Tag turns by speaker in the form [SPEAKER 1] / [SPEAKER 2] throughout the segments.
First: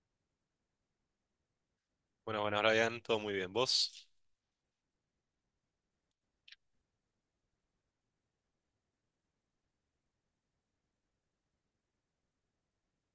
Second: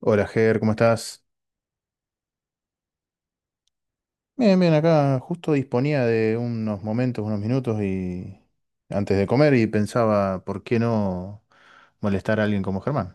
[SPEAKER 1] Hola, Ger, ¿cómo estás?
[SPEAKER 2] Bueno, bueno, Brian, todo muy bien. ¿Vos?
[SPEAKER 1] Bien, bien, acá justo disponía de unos momentos, unos minutos y antes de comer y pensaba, ¿por qué no molestar a alguien como Germán?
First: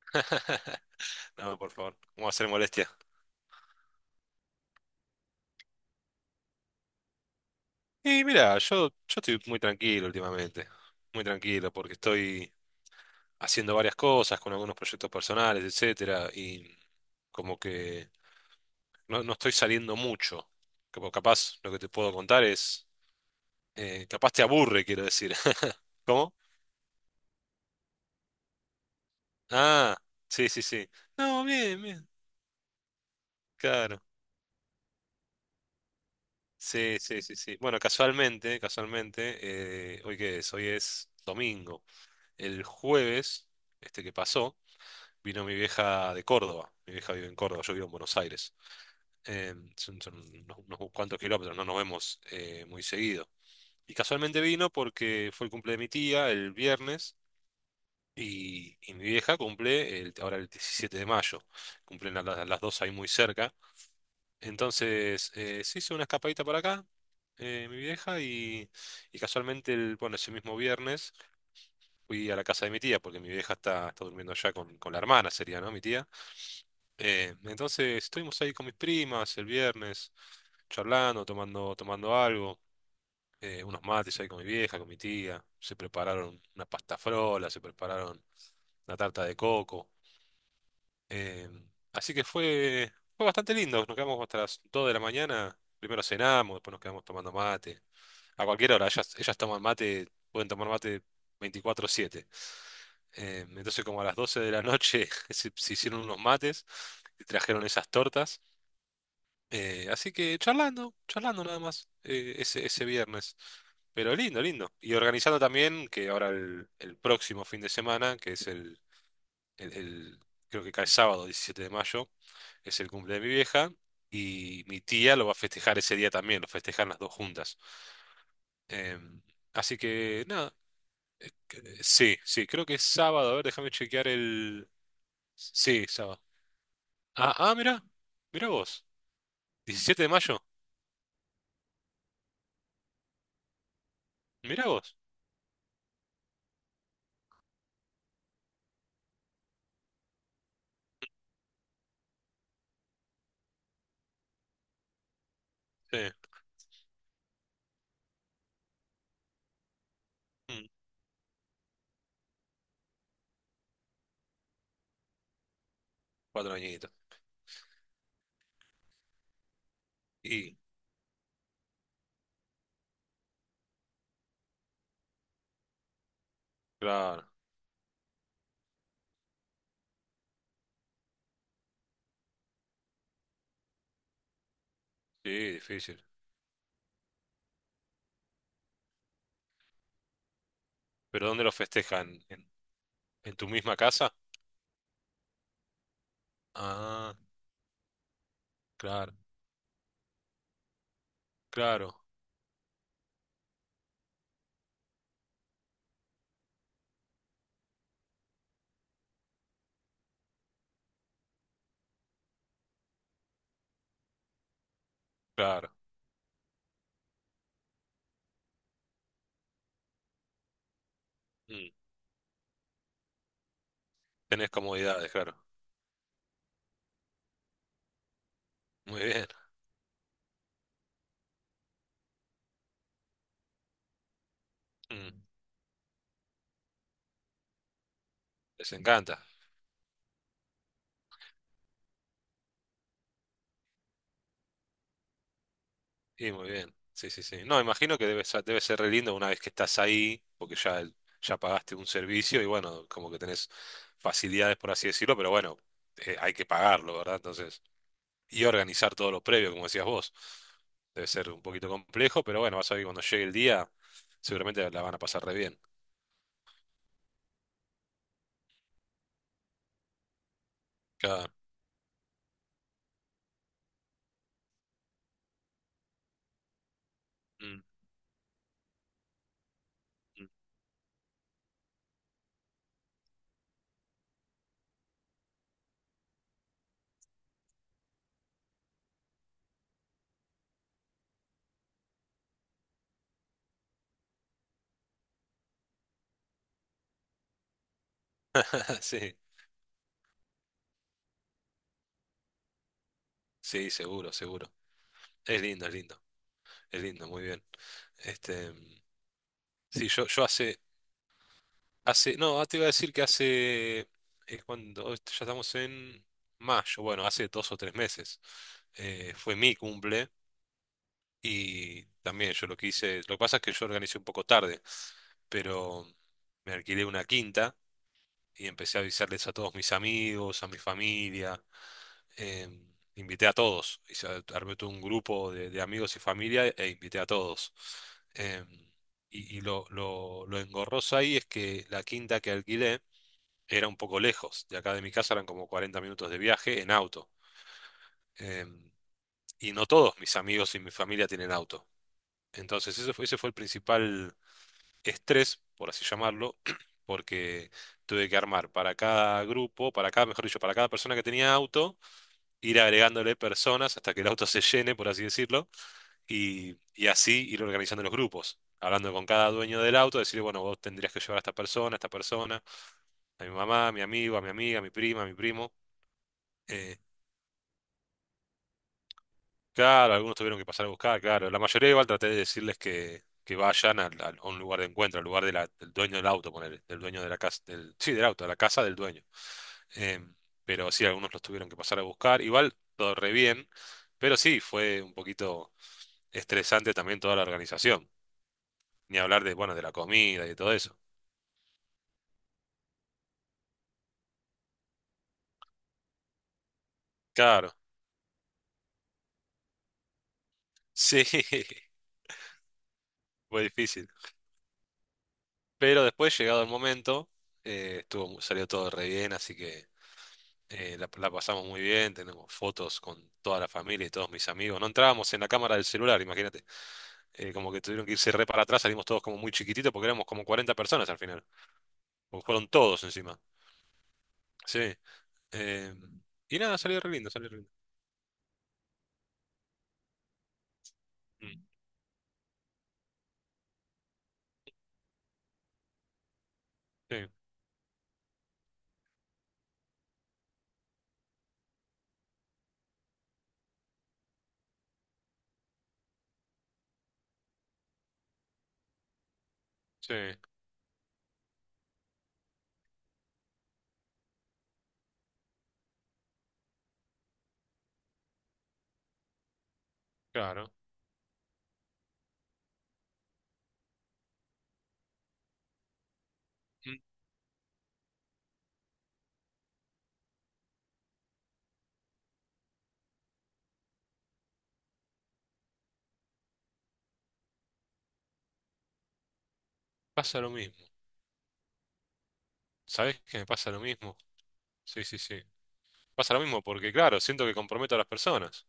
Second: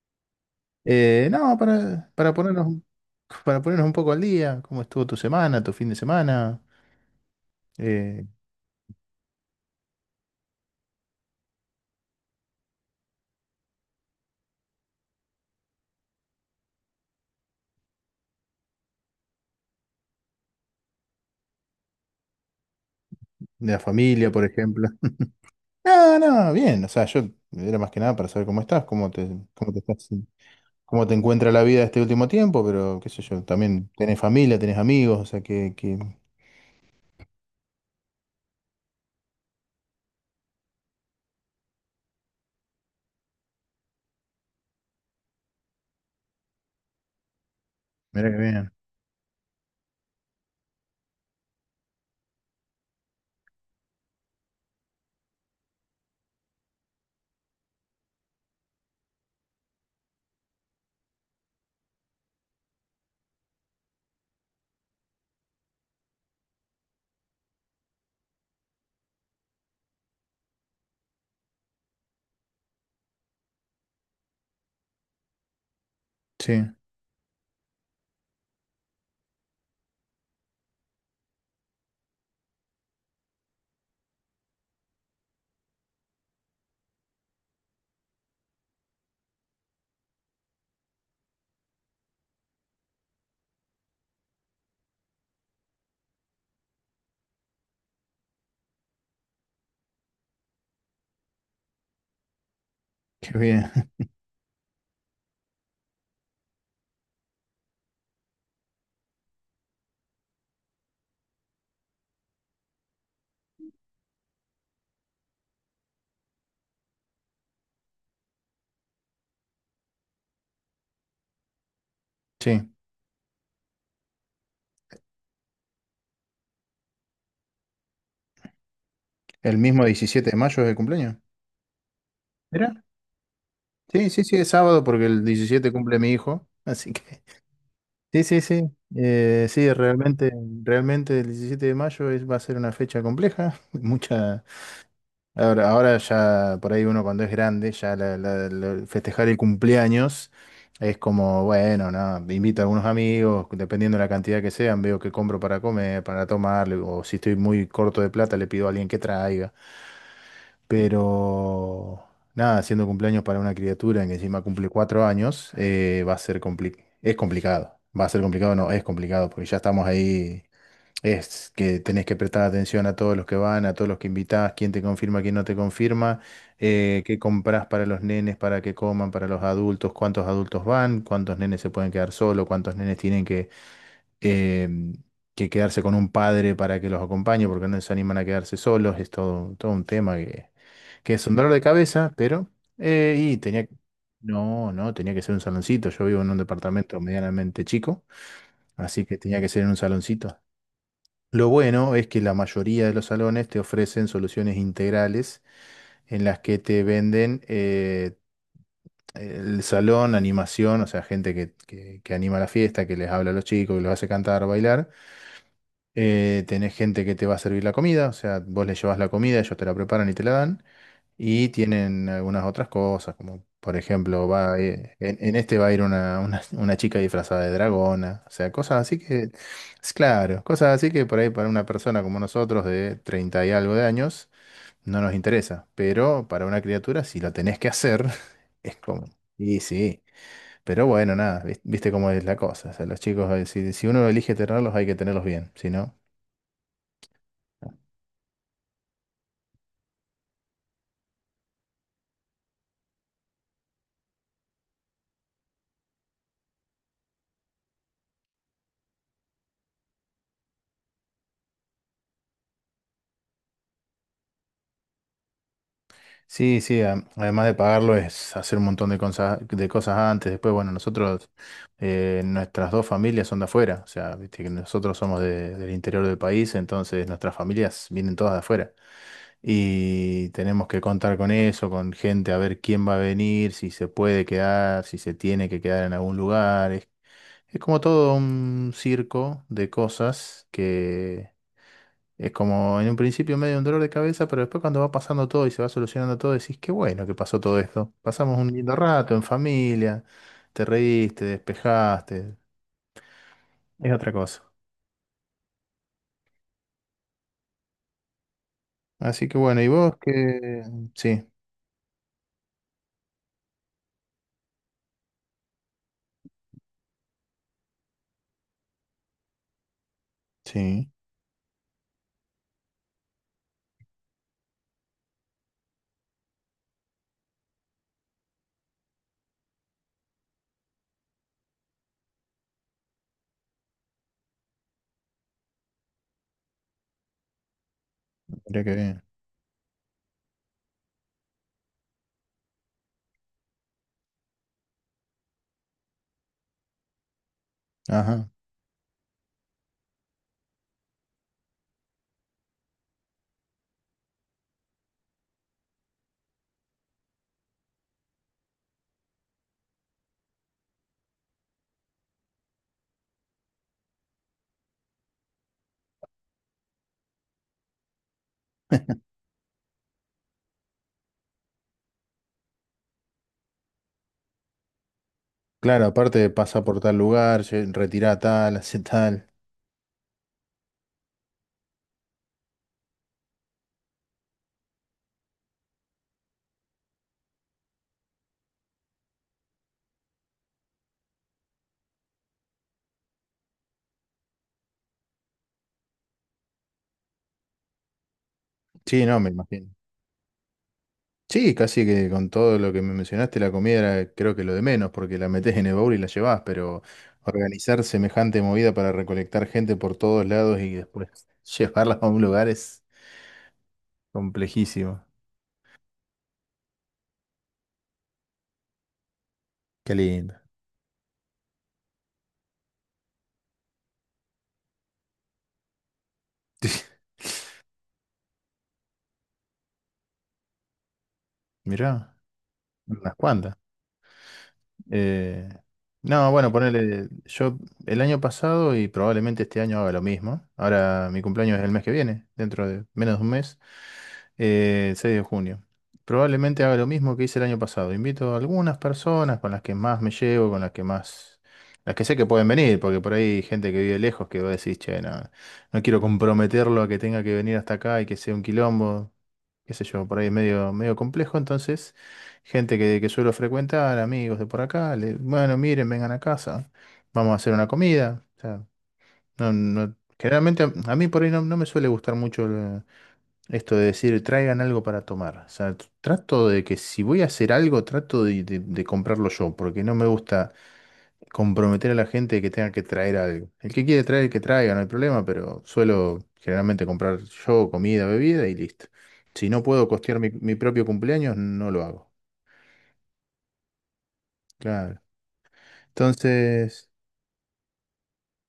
[SPEAKER 1] No,
[SPEAKER 2] No, por favor,
[SPEAKER 1] para,
[SPEAKER 2] no va a
[SPEAKER 1] para
[SPEAKER 2] ser
[SPEAKER 1] ponernos,
[SPEAKER 2] molestia.
[SPEAKER 1] para ponernos un poco al día, ¿cómo estuvo tu semana, tu fin de semana? Eh,
[SPEAKER 2] Y mira, yo estoy muy tranquilo últimamente. Muy tranquilo, porque estoy haciendo varias cosas con algunos proyectos personales, etcétera, y como que no estoy saliendo mucho. Como capaz lo que te puedo contar es.
[SPEAKER 1] de la familia,
[SPEAKER 2] Capaz te
[SPEAKER 1] por
[SPEAKER 2] aburre,
[SPEAKER 1] ejemplo.
[SPEAKER 2] quiero decir.
[SPEAKER 1] No,
[SPEAKER 2] ¿Cómo?
[SPEAKER 1] no, bien, o sea, yo era más que nada para saber cómo estás, cómo te
[SPEAKER 2] Ah,
[SPEAKER 1] estás,
[SPEAKER 2] sí, sí, sí.
[SPEAKER 1] cómo te
[SPEAKER 2] No,
[SPEAKER 1] encuentra la
[SPEAKER 2] bien,
[SPEAKER 1] vida este
[SPEAKER 2] bien.
[SPEAKER 1] último tiempo, pero qué sé yo, también
[SPEAKER 2] Claro.
[SPEAKER 1] tenés familia, tenés amigos, o sea, que...
[SPEAKER 2] Sí, sí, sí, sí. Bueno, casualmente, casualmente, ¿hoy qué es? Hoy es domingo. El jueves, este que pasó, vino mi vieja de Córdoba. Mi vieja vive en Córdoba, yo vivo en Buenos
[SPEAKER 1] Mirá que
[SPEAKER 2] Aires.
[SPEAKER 1] bien.
[SPEAKER 2] Son unos cuantos kilómetros, no nos vemos muy seguido. Y casualmente vino porque fue el cumple de mi tía el viernes y mi vieja cumple ahora el 17 de mayo. Cumplen a las dos ahí muy cerca. Entonces se hizo una escapadita para acá, mi vieja, y, y casualmente, ese mismo viernes fui a la casa de mi tía, porque mi vieja está durmiendo allá con la hermana, sería, ¿no? Mi tía.
[SPEAKER 1] Sí,
[SPEAKER 2] Entonces estuvimos ahí con mis primas el viernes, charlando, tomando algo, unos mates ahí con mi vieja, con mi tía. Se prepararon una pasta frola, se prepararon una tarta de coco. eh, Así que fue bastante lindo. Nos quedamos hasta las 2 de la mañana. Primero cenamos, después nos quedamos tomando mate. A cualquier hora, ellas toman mate, pueden tomar mate 24/7.
[SPEAKER 1] qué
[SPEAKER 2] Eh,
[SPEAKER 1] bien.
[SPEAKER 2] entonces como a las 12 de la noche, se hicieron unos mates y trajeron esas tortas. Así que charlando, charlando nada más ese viernes. Pero lindo, lindo. Y organizando también que ahora el próximo fin de semana, que es el- el- creo que cae sábado 17 de mayo,
[SPEAKER 1] Sí.
[SPEAKER 2] es el cumple de mi vieja. Y mi tía lo va a festejar ese día también, lo festejan las dos juntas. Em,
[SPEAKER 1] ¿El
[SPEAKER 2] Así
[SPEAKER 1] mismo
[SPEAKER 2] que
[SPEAKER 1] diecisiete de
[SPEAKER 2] nada,
[SPEAKER 1] mayo es el cumpleaños?
[SPEAKER 2] sí, sí, creo
[SPEAKER 1] Mira.
[SPEAKER 2] que es sábado. A ver, déjame chequear
[SPEAKER 1] Sí, sí, sí, es
[SPEAKER 2] el...
[SPEAKER 1] sábado porque el 17
[SPEAKER 2] Sí,
[SPEAKER 1] cumple mi
[SPEAKER 2] sábado.
[SPEAKER 1] hijo. Así que.
[SPEAKER 2] Ah, ah, mirá,
[SPEAKER 1] Sí, sí,
[SPEAKER 2] mirá
[SPEAKER 1] sí.
[SPEAKER 2] vos.
[SPEAKER 1] Sí,
[SPEAKER 2] diecisiete de
[SPEAKER 1] realmente,
[SPEAKER 2] mayo,
[SPEAKER 1] realmente el 17 de mayo es, va a ser una fecha compleja. Mucha.
[SPEAKER 2] mirá vos.
[SPEAKER 1] Ahora, ahora ya por ahí uno cuando es grande, ya festejar el cumpleaños es como, bueno, no, invito a algunos amigos, dependiendo de la cantidad que sean, veo que compro para
[SPEAKER 2] Sí,
[SPEAKER 1] comer, para tomar, o si estoy muy corto de plata, le pido a alguien que traiga.
[SPEAKER 2] mm,
[SPEAKER 1] Pero nada, haciendo cumpleaños para una criatura que encima cumple 4 años, va a ser
[SPEAKER 2] cuatro
[SPEAKER 1] compli-
[SPEAKER 2] añitos.
[SPEAKER 1] es complicado. Va a ser complicado, no, es complicado, porque ya estamos ahí.
[SPEAKER 2] Y,
[SPEAKER 1] Es que tenés que prestar atención a todos los que van, a todos los que invitás, quién te confirma, quién no te confirma, qué
[SPEAKER 2] claro,
[SPEAKER 1] comprás para los nenes, para que coman, para los adultos, cuántos adultos van, cuántos nenes se pueden quedar solos, cuántos nenes tienen que, em,
[SPEAKER 2] sí,
[SPEAKER 1] que quedarse con
[SPEAKER 2] difícil.
[SPEAKER 1] un padre para que los acompañe, porque no se animan a quedarse solos. Es todo, todo un tema que es
[SPEAKER 2] ¿Pero
[SPEAKER 1] un
[SPEAKER 2] dónde
[SPEAKER 1] dolor
[SPEAKER 2] lo
[SPEAKER 1] de cabeza,
[SPEAKER 2] festejan?
[SPEAKER 1] pero...
[SPEAKER 2] ¿En,
[SPEAKER 1] y
[SPEAKER 2] en tu
[SPEAKER 1] tenía...
[SPEAKER 2] misma casa?
[SPEAKER 1] No, no, tenía que ser un saloncito. Yo vivo en un departamento
[SPEAKER 2] Ah,
[SPEAKER 1] medianamente chico, así
[SPEAKER 2] claro,
[SPEAKER 1] que tenía que ser en un saloncito. Lo bueno
[SPEAKER 2] claro,
[SPEAKER 1] es que la mayoría de los salones te ofrecen soluciones integrales en las que te venden el salón, animación, o sea, gente que, que anima la fiesta, que les habla a los chicos, que los hace cantar, bailar.
[SPEAKER 2] claro.
[SPEAKER 1] Tenés gente que te va a servir la comida, o sea, vos le llevas la comida, ellos te la preparan y te la dan. Y
[SPEAKER 2] Mm,
[SPEAKER 1] tienen algunas otras cosas, como por ejemplo,
[SPEAKER 2] Tenés
[SPEAKER 1] va a ir-
[SPEAKER 2] comodidades,
[SPEAKER 1] en
[SPEAKER 2] claro.
[SPEAKER 1] este va a ir una chica disfrazada de dragona, o sea, cosas así
[SPEAKER 2] Muy bien.
[SPEAKER 1] que, es claro, cosas así que por ahí para una persona como nosotros de 30 y algo de años no
[SPEAKER 2] mm,
[SPEAKER 1] nos interesa, pero para una criatura, si lo tenés que hacer,
[SPEAKER 2] Les
[SPEAKER 1] es como,
[SPEAKER 2] encanta.
[SPEAKER 1] y sí, pero bueno, nada, viste cómo es la cosa, o sea, los chicos, si uno elige tenerlos, hay que tenerlos bien, si no...
[SPEAKER 2] Y muy bien. Sí, sí, sí. No, imagino que debe ser re lindo una vez que estás ahí, porque ya, ya pagaste un servicio y bueno, como que tenés facilidades, por así decirlo, pero bueno, hay que pagarlo, ¿verdad? Entonces. Y organizar todo lo previo, como decías vos. Debe ser un poquito complejo, pero bueno, vas a ver que cuando llegue el día, seguramente la van a pasar re bien.
[SPEAKER 1] Sí, sí, además de pagarlo es hacer un montón de cosas antes. Después, bueno,
[SPEAKER 2] Claro.
[SPEAKER 1] nosotros, nuestras dos familias son de afuera, o sea, viste que nosotros somos del interior del país, entonces nuestras
[SPEAKER 2] Mm,
[SPEAKER 1] familias vienen todas de afuera.
[SPEAKER 2] mm.
[SPEAKER 1] Y tenemos que contar con eso, con gente, a ver quién va a venir, si se puede quedar, si se tiene que quedar en algún lugar. Es como todo un circo de cosas que es como en un principio medio un dolor de cabeza, pero después cuando va pasando todo y se va solucionando todo, decís, qué bueno que pasó todo esto. Pasamos un lindo rato
[SPEAKER 2] Sí,
[SPEAKER 1] en familia, te reíste, despejaste,
[SPEAKER 2] sí,
[SPEAKER 1] es otra
[SPEAKER 2] seguro,
[SPEAKER 1] cosa.
[SPEAKER 2] seguro. Es lindo, es lindo, es lindo, muy bien. Este,
[SPEAKER 1] Así que bueno, ¿y
[SPEAKER 2] sí,
[SPEAKER 1] vos
[SPEAKER 2] yo hace,
[SPEAKER 1] qué? Sí,
[SPEAKER 2] no, ah, te iba a decir que hace, es cuando, hoy ya estamos en mayo, bueno, hace 2 o 3 meses, fue mi cumple.
[SPEAKER 1] sí,
[SPEAKER 2] Y también yo lo que hice, lo que pasa es que yo organicé un poco tarde, pero me alquilé una quinta y empecé a avisarles a todos mis amigos, a mi familia, invité a todos, armé todo un grupo de amigos y familia e invité a todos. Em,
[SPEAKER 1] mirá qué bien.
[SPEAKER 2] y lo engorroso ahí es que la quinta que alquilé era un poco lejos, de acá de mi casa eran como 40 minutos de viaje en auto.
[SPEAKER 1] Ajá.
[SPEAKER 2] Em, y no todos mis amigos y mi familia tienen auto. Entonces, ese fue el principal estrés, por así llamarlo, porque tuve que armar para cada grupo, para cada, mejor dicho, para cada persona que tenía auto, ir agregándole personas hasta que el auto se llene, por así decirlo, y así ir organizando los grupos. Hablando con cada dueño del auto, decirle, bueno, vos tendrías que llevar a esta persona, a esta persona, a mi mamá, a mi amigo, a mi amiga, a mi prima, a mi primo.
[SPEAKER 1] Claro, aparte pasa por
[SPEAKER 2] eh,
[SPEAKER 1] tal lugar, retirá tal, hace tal.
[SPEAKER 2] Claro, algunos tuvieron que pasar a buscar, claro. La mayoría igual traté de decirles que vayan a un lugar de encuentro, al lugar de del dueño del auto, ponele, del dueño de la casa, del, sí, del auto, a la casa del dueño. Em, pero sí, algunos los tuvieron que pasar a buscar. Igual todo re bien, pero sí, fue un poquito estresante también toda la organización. Ni
[SPEAKER 1] Sí, no,
[SPEAKER 2] hablar
[SPEAKER 1] me
[SPEAKER 2] de, bueno, de
[SPEAKER 1] imagino.
[SPEAKER 2] la comida y de todo eso.
[SPEAKER 1] Sí, casi que con todo lo que me mencionaste, la comida era creo que lo de menos, porque la metés en el baúl y la llevás, pero
[SPEAKER 2] Claro,
[SPEAKER 1] organizar semejante movida para recolectar gente por todos lados y
[SPEAKER 2] sí,
[SPEAKER 1] después llevarla a un lugar es
[SPEAKER 2] fue difícil.
[SPEAKER 1] complejísimo.
[SPEAKER 2] Pero después, llegado el momento, salió todo re bien, así que...
[SPEAKER 1] Qué lindo.
[SPEAKER 2] La pasamos muy bien, tenemos fotos con toda la familia y todos mis amigos. No entrábamos en la cámara del celular, imagínate. Como que tuvieron que irse re para atrás, salimos todos como muy chiquititos porque éramos como 40 personas al final.
[SPEAKER 1] Mirá,
[SPEAKER 2] Porque fueron todos
[SPEAKER 1] unas
[SPEAKER 2] encima.
[SPEAKER 1] cuantas.
[SPEAKER 2] Sí.
[SPEAKER 1] Eh,
[SPEAKER 2] eh,
[SPEAKER 1] no,
[SPEAKER 2] y
[SPEAKER 1] bueno,
[SPEAKER 2] nada, salió re
[SPEAKER 1] ponerle,
[SPEAKER 2] lindo, salió re lindo.
[SPEAKER 1] yo el año pasado y probablemente este año haga lo mismo. Ahora mi
[SPEAKER 2] Mm,
[SPEAKER 1] cumpleaños es el mes que viene, dentro de menos de un mes, el 6 de junio. Probablemente haga lo
[SPEAKER 2] sí,
[SPEAKER 1] mismo que hice el año pasado. Invito a algunas personas con las que más me llevo, con las que más, las que sé que pueden venir, porque por ahí hay gente que vive lejos que va a decir, che, no, no quiero comprometerlo a que tenga que venir hasta acá y que sea un quilombo, qué sé
[SPEAKER 2] sí,
[SPEAKER 1] yo, por ahí es medio, medio complejo, entonces... Gente que suelo frecuentar, amigos de por acá, bueno, miren, vengan a casa, vamos a hacer una comida. O sea, no,
[SPEAKER 2] claro.
[SPEAKER 1] generalmente a mí por ahí no, no me suele gustar mucho esto de decir traigan algo para tomar. O sea, trato de que
[SPEAKER 2] Mm,
[SPEAKER 1] si voy a hacer algo, trato de comprarlo yo, porque no me gusta comprometer a la gente que tenga que traer algo. El que quiere traer, que traiga, no hay problema, pero suelo generalmente comprar yo comida, bebida y listo. Si no puedo costear
[SPEAKER 2] Pasa
[SPEAKER 1] mi,
[SPEAKER 2] lo
[SPEAKER 1] mi
[SPEAKER 2] mismo.
[SPEAKER 1] propio cumpleaños, no lo hago.
[SPEAKER 2] ¿Sabés que me pasa lo mismo? Sí, sí,
[SPEAKER 1] Claro.
[SPEAKER 2] sí. Pasa lo mismo porque,
[SPEAKER 1] Entonces,
[SPEAKER 2] claro, siento que comprometo a las personas.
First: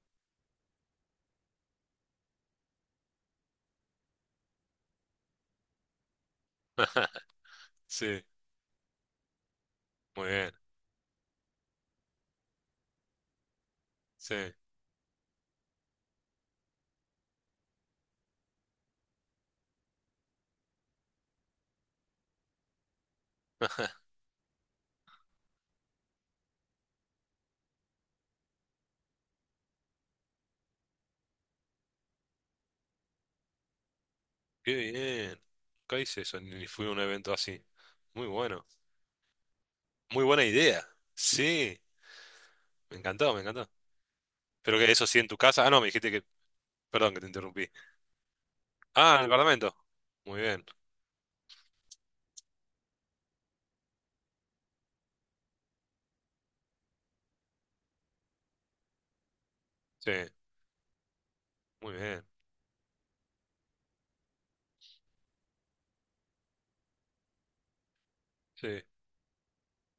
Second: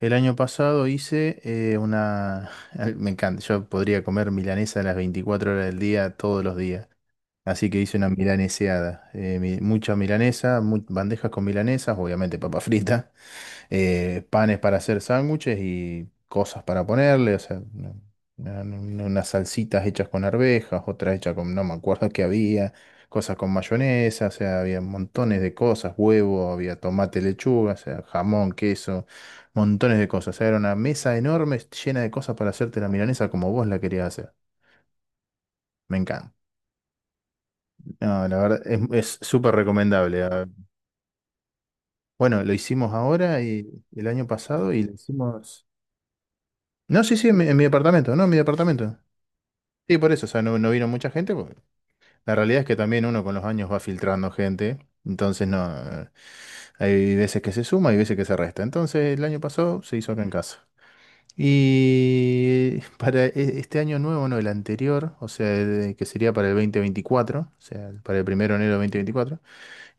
[SPEAKER 1] el año pasado hice una... Me encanta, yo podría comer milanesa a las 24 horas del día, todos los días. Así que hice una
[SPEAKER 2] Sí,
[SPEAKER 1] milaneseada. Mucha
[SPEAKER 2] muy
[SPEAKER 1] milanesa,
[SPEAKER 2] bien.
[SPEAKER 1] bandejas con milanesas, obviamente papa frita
[SPEAKER 2] Sí.
[SPEAKER 1] panes para hacer sándwiches y cosas para ponerle, o sea, unas salsitas hechas con arvejas, otras hechas con, no me acuerdo qué había, cosas con mayonesa, o sea, había montones de cosas, huevo, había tomate, lechuga, o sea, jamón, queso, montones de cosas, o sea, era una mesa enorme llena de cosas para hacerte la milanesa como vos la querías hacer.
[SPEAKER 2] Qué bien.
[SPEAKER 1] Me
[SPEAKER 2] Nunca hice
[SPEAKER 1] encanta.
[SPEAKER 2] eso, ni fui a un evento así.
[SPEAKER 1] No,
[SPEAKER 2] Muy
[SPEAKER 1] la verdad
[SPEAKER 2] bueno.
[SPEAKER 1] es súper recomendable.
[SPEAKER 2] Muy buena
[SPEAKER 1] Ah,
[SPEAKER 2] idea. Sí,
[SPEAKER 1] bueno, lo hicimos
[SPEAKER 2] me encantó, me
[SPEAKER 1] ahora y
[SPEAKER 2] encantó.
[SPEAKER 1] el año pasado
[SPEAKER 2] Pero
[SPEAKER 1] y
[SPEAKER 2] que
[SPEAKER 1] lo
[SPEAKER 2] eso sí en tu casa.
[SPEAKER 1] hicimos.
[SPEAKER 2] Ah, no, me dijiste que.
[SPEAKER 1] No,
[SPEAKER 2] Perdón
[SPEAKER 1] sí,
[SPEAKER 2] que te
[SPEAKER 1] sí, en mi
[SPEAKER 2] interrumpí.
[SPEAKER 1] departamento, no, en mi departamento.
[SPEAKER 2] Ah, en el Parlamento.
[SPEAKER 1] Sí, por eso, o
[SPEAKER 2] Muy
[SPEAKER 1] sea, no,
[SPEAKER 2] bien.
[SPEAKER 1] no vino mucha gente, porque la realidad es que también uno con los años va filtrando gente, entonces no, hay veces que se suma y veces que se resta. Entonces el año pasado se hizo
[SPEAKER 2] Sí,
[SPEAKER 1] acá en casa.
[SPEAKER 2] muy bien.
[SPEAKER 1] Y para este año nuevo, no, el anterior, o sea, el que sería para el 2024, o sea, para el primero de
[SPEAKER 2] Sí,
[SPEAKER 1] enero de 2024,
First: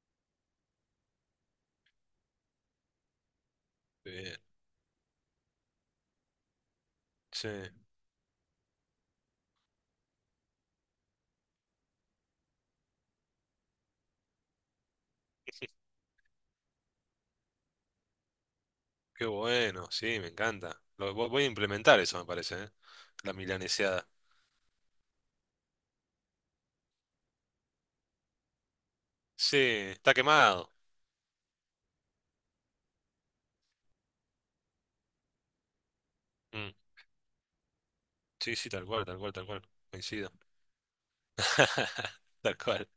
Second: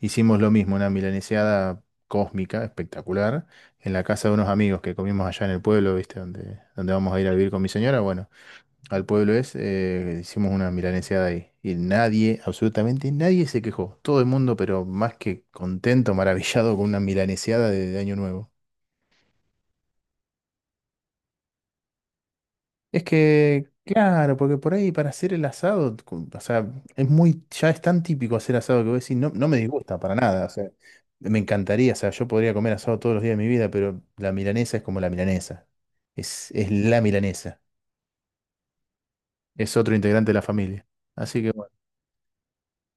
[SPEAKER 1] hicimos lo mismo, una milaneseada cósmica, espectacular, en la
[SPEAKER 2] muy
[SPEAKER 1] casa de
[SPEAKER 2] bien.
[SPEAKER 1] unos amigos que comimos allá en el pueblo, ¿viste? Donde vamos a ir a
[SPEAKER 2] Sí,
[SPEAKER 1] vivir con mi señora, bueno al pueblo es, hicimos una milaneseada ahí. Y nadie, absolutamente nadie se quejó. Todo el mundo, pero más que contento, maravillado con una milaneseada de Año Nuevo.
[SPEAKER 2] qué bueno. Sí, me encanta. Voy a implementar eso, me parece, ¿eh?
[SPEAKER 1] Es
[SPEAKER 2] La
[SPEAKER 1] que,
[SPEAKER 2] milaneseada.
[SPEAKER 1] claro, porque por ahí para hacer el asado, o sea, ya es tan típico hacer asado que vos decís, no, no
[SPEAKER 2] Sí,
[SPEAKER 1] me disgusta
[SPEAKER 2] está
[SPEAKER 1] para nada. O sea,
[SPEAKER 2] quemado.
[SPEAKER 1] me encantaría, o sea, yo podría comer asado todos los días de mi vida, pero la milanesa es como la milanesa. Es
[SPEAKER 2] Mm,
[SPEAKER 1] la milanesa.
[SPEAKER 2] sí, sí, tal cual, tal cual, tal cual.
[SPEAKER 1] Es otro integrante
[SPEAKER 2] Coincido.
[SPEAKER 1] de la familia. Así que bueno.
[SPEAKER 2] Tal cual.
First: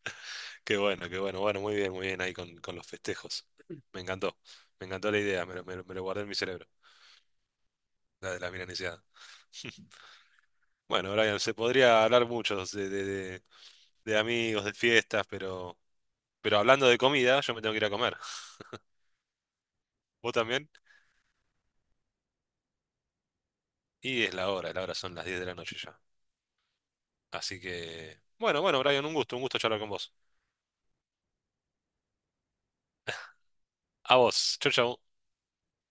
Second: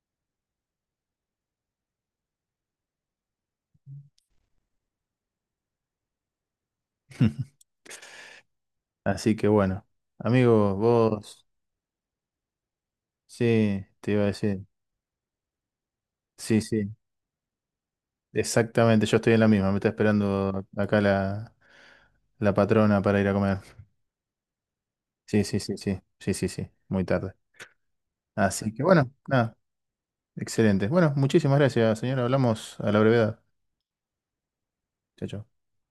[SPEAKER 2] Qué bueno, qué bueno. Bueno, muy bien ahí con los festejos. Me encantó, me encantó la idea, me lo guardé en mi cerebro, la de la milanesiada.
[SPEAKER 1] Así que bueno, amigo,
[SPEAKER 2] Bueno, Brian,
[SPEAKER 1] vos,
[SPEAKER 2] se podría hablar mucho de, de- de-
[SPEAKER 1] sí, te
[SPEAKER 2] de
[SPEAKER 1] iba a
[SPEAKER 2] amigos,
[SPEAKER 1] decir,
[SPEAKER 2] de fiestas, pero,
[SPEAKER 1] sí,
[SPEAKER 2] hablando
[SPEAKER 1] sí,
[SPEAKER 2] de comida, yo me tengo que ir a comer.
[SPEAKER 1] exactamente, yo estoy en la misma, me está
[SPEAKER 2] ¿Vos
[SPEAKER 1] esperando
[SPEAKER 2] también?
[SPEAKER 1] acá la patrona para ir a comer.
[SPEAKER 2] Y es la hora, son las 10
[SPEAKER 1] Sí,
[SPEAKER 2] de la
[SPEAKER 1] sí,
[SPEAKER 2] noche
[SPEAKER 1] sí,
[SPEAKER 2] ya.
[SPEAKER 1] sí, sí, sí, sí, muy tarde.
[SPEAKER 2] Así que, bueno,
[SPEAKER 1] Así
[SPEAKER 2] bueno,
[SPEAKER 1] que
[SPEAKER 2] Brian,
[SPEAKER 1] bueno,
[SPEAKER 2] un
[SPEAKER 1] nada,
[SPEAKER 2] gusto charlar con vos.
[SPEAKER 1] excelente. Bueno, muchísimas gracias, señora, hablamos a la brevedad.
[SPEAKER 2] A vos, chau, chau.
[SPEAKER 1] Chao, chao.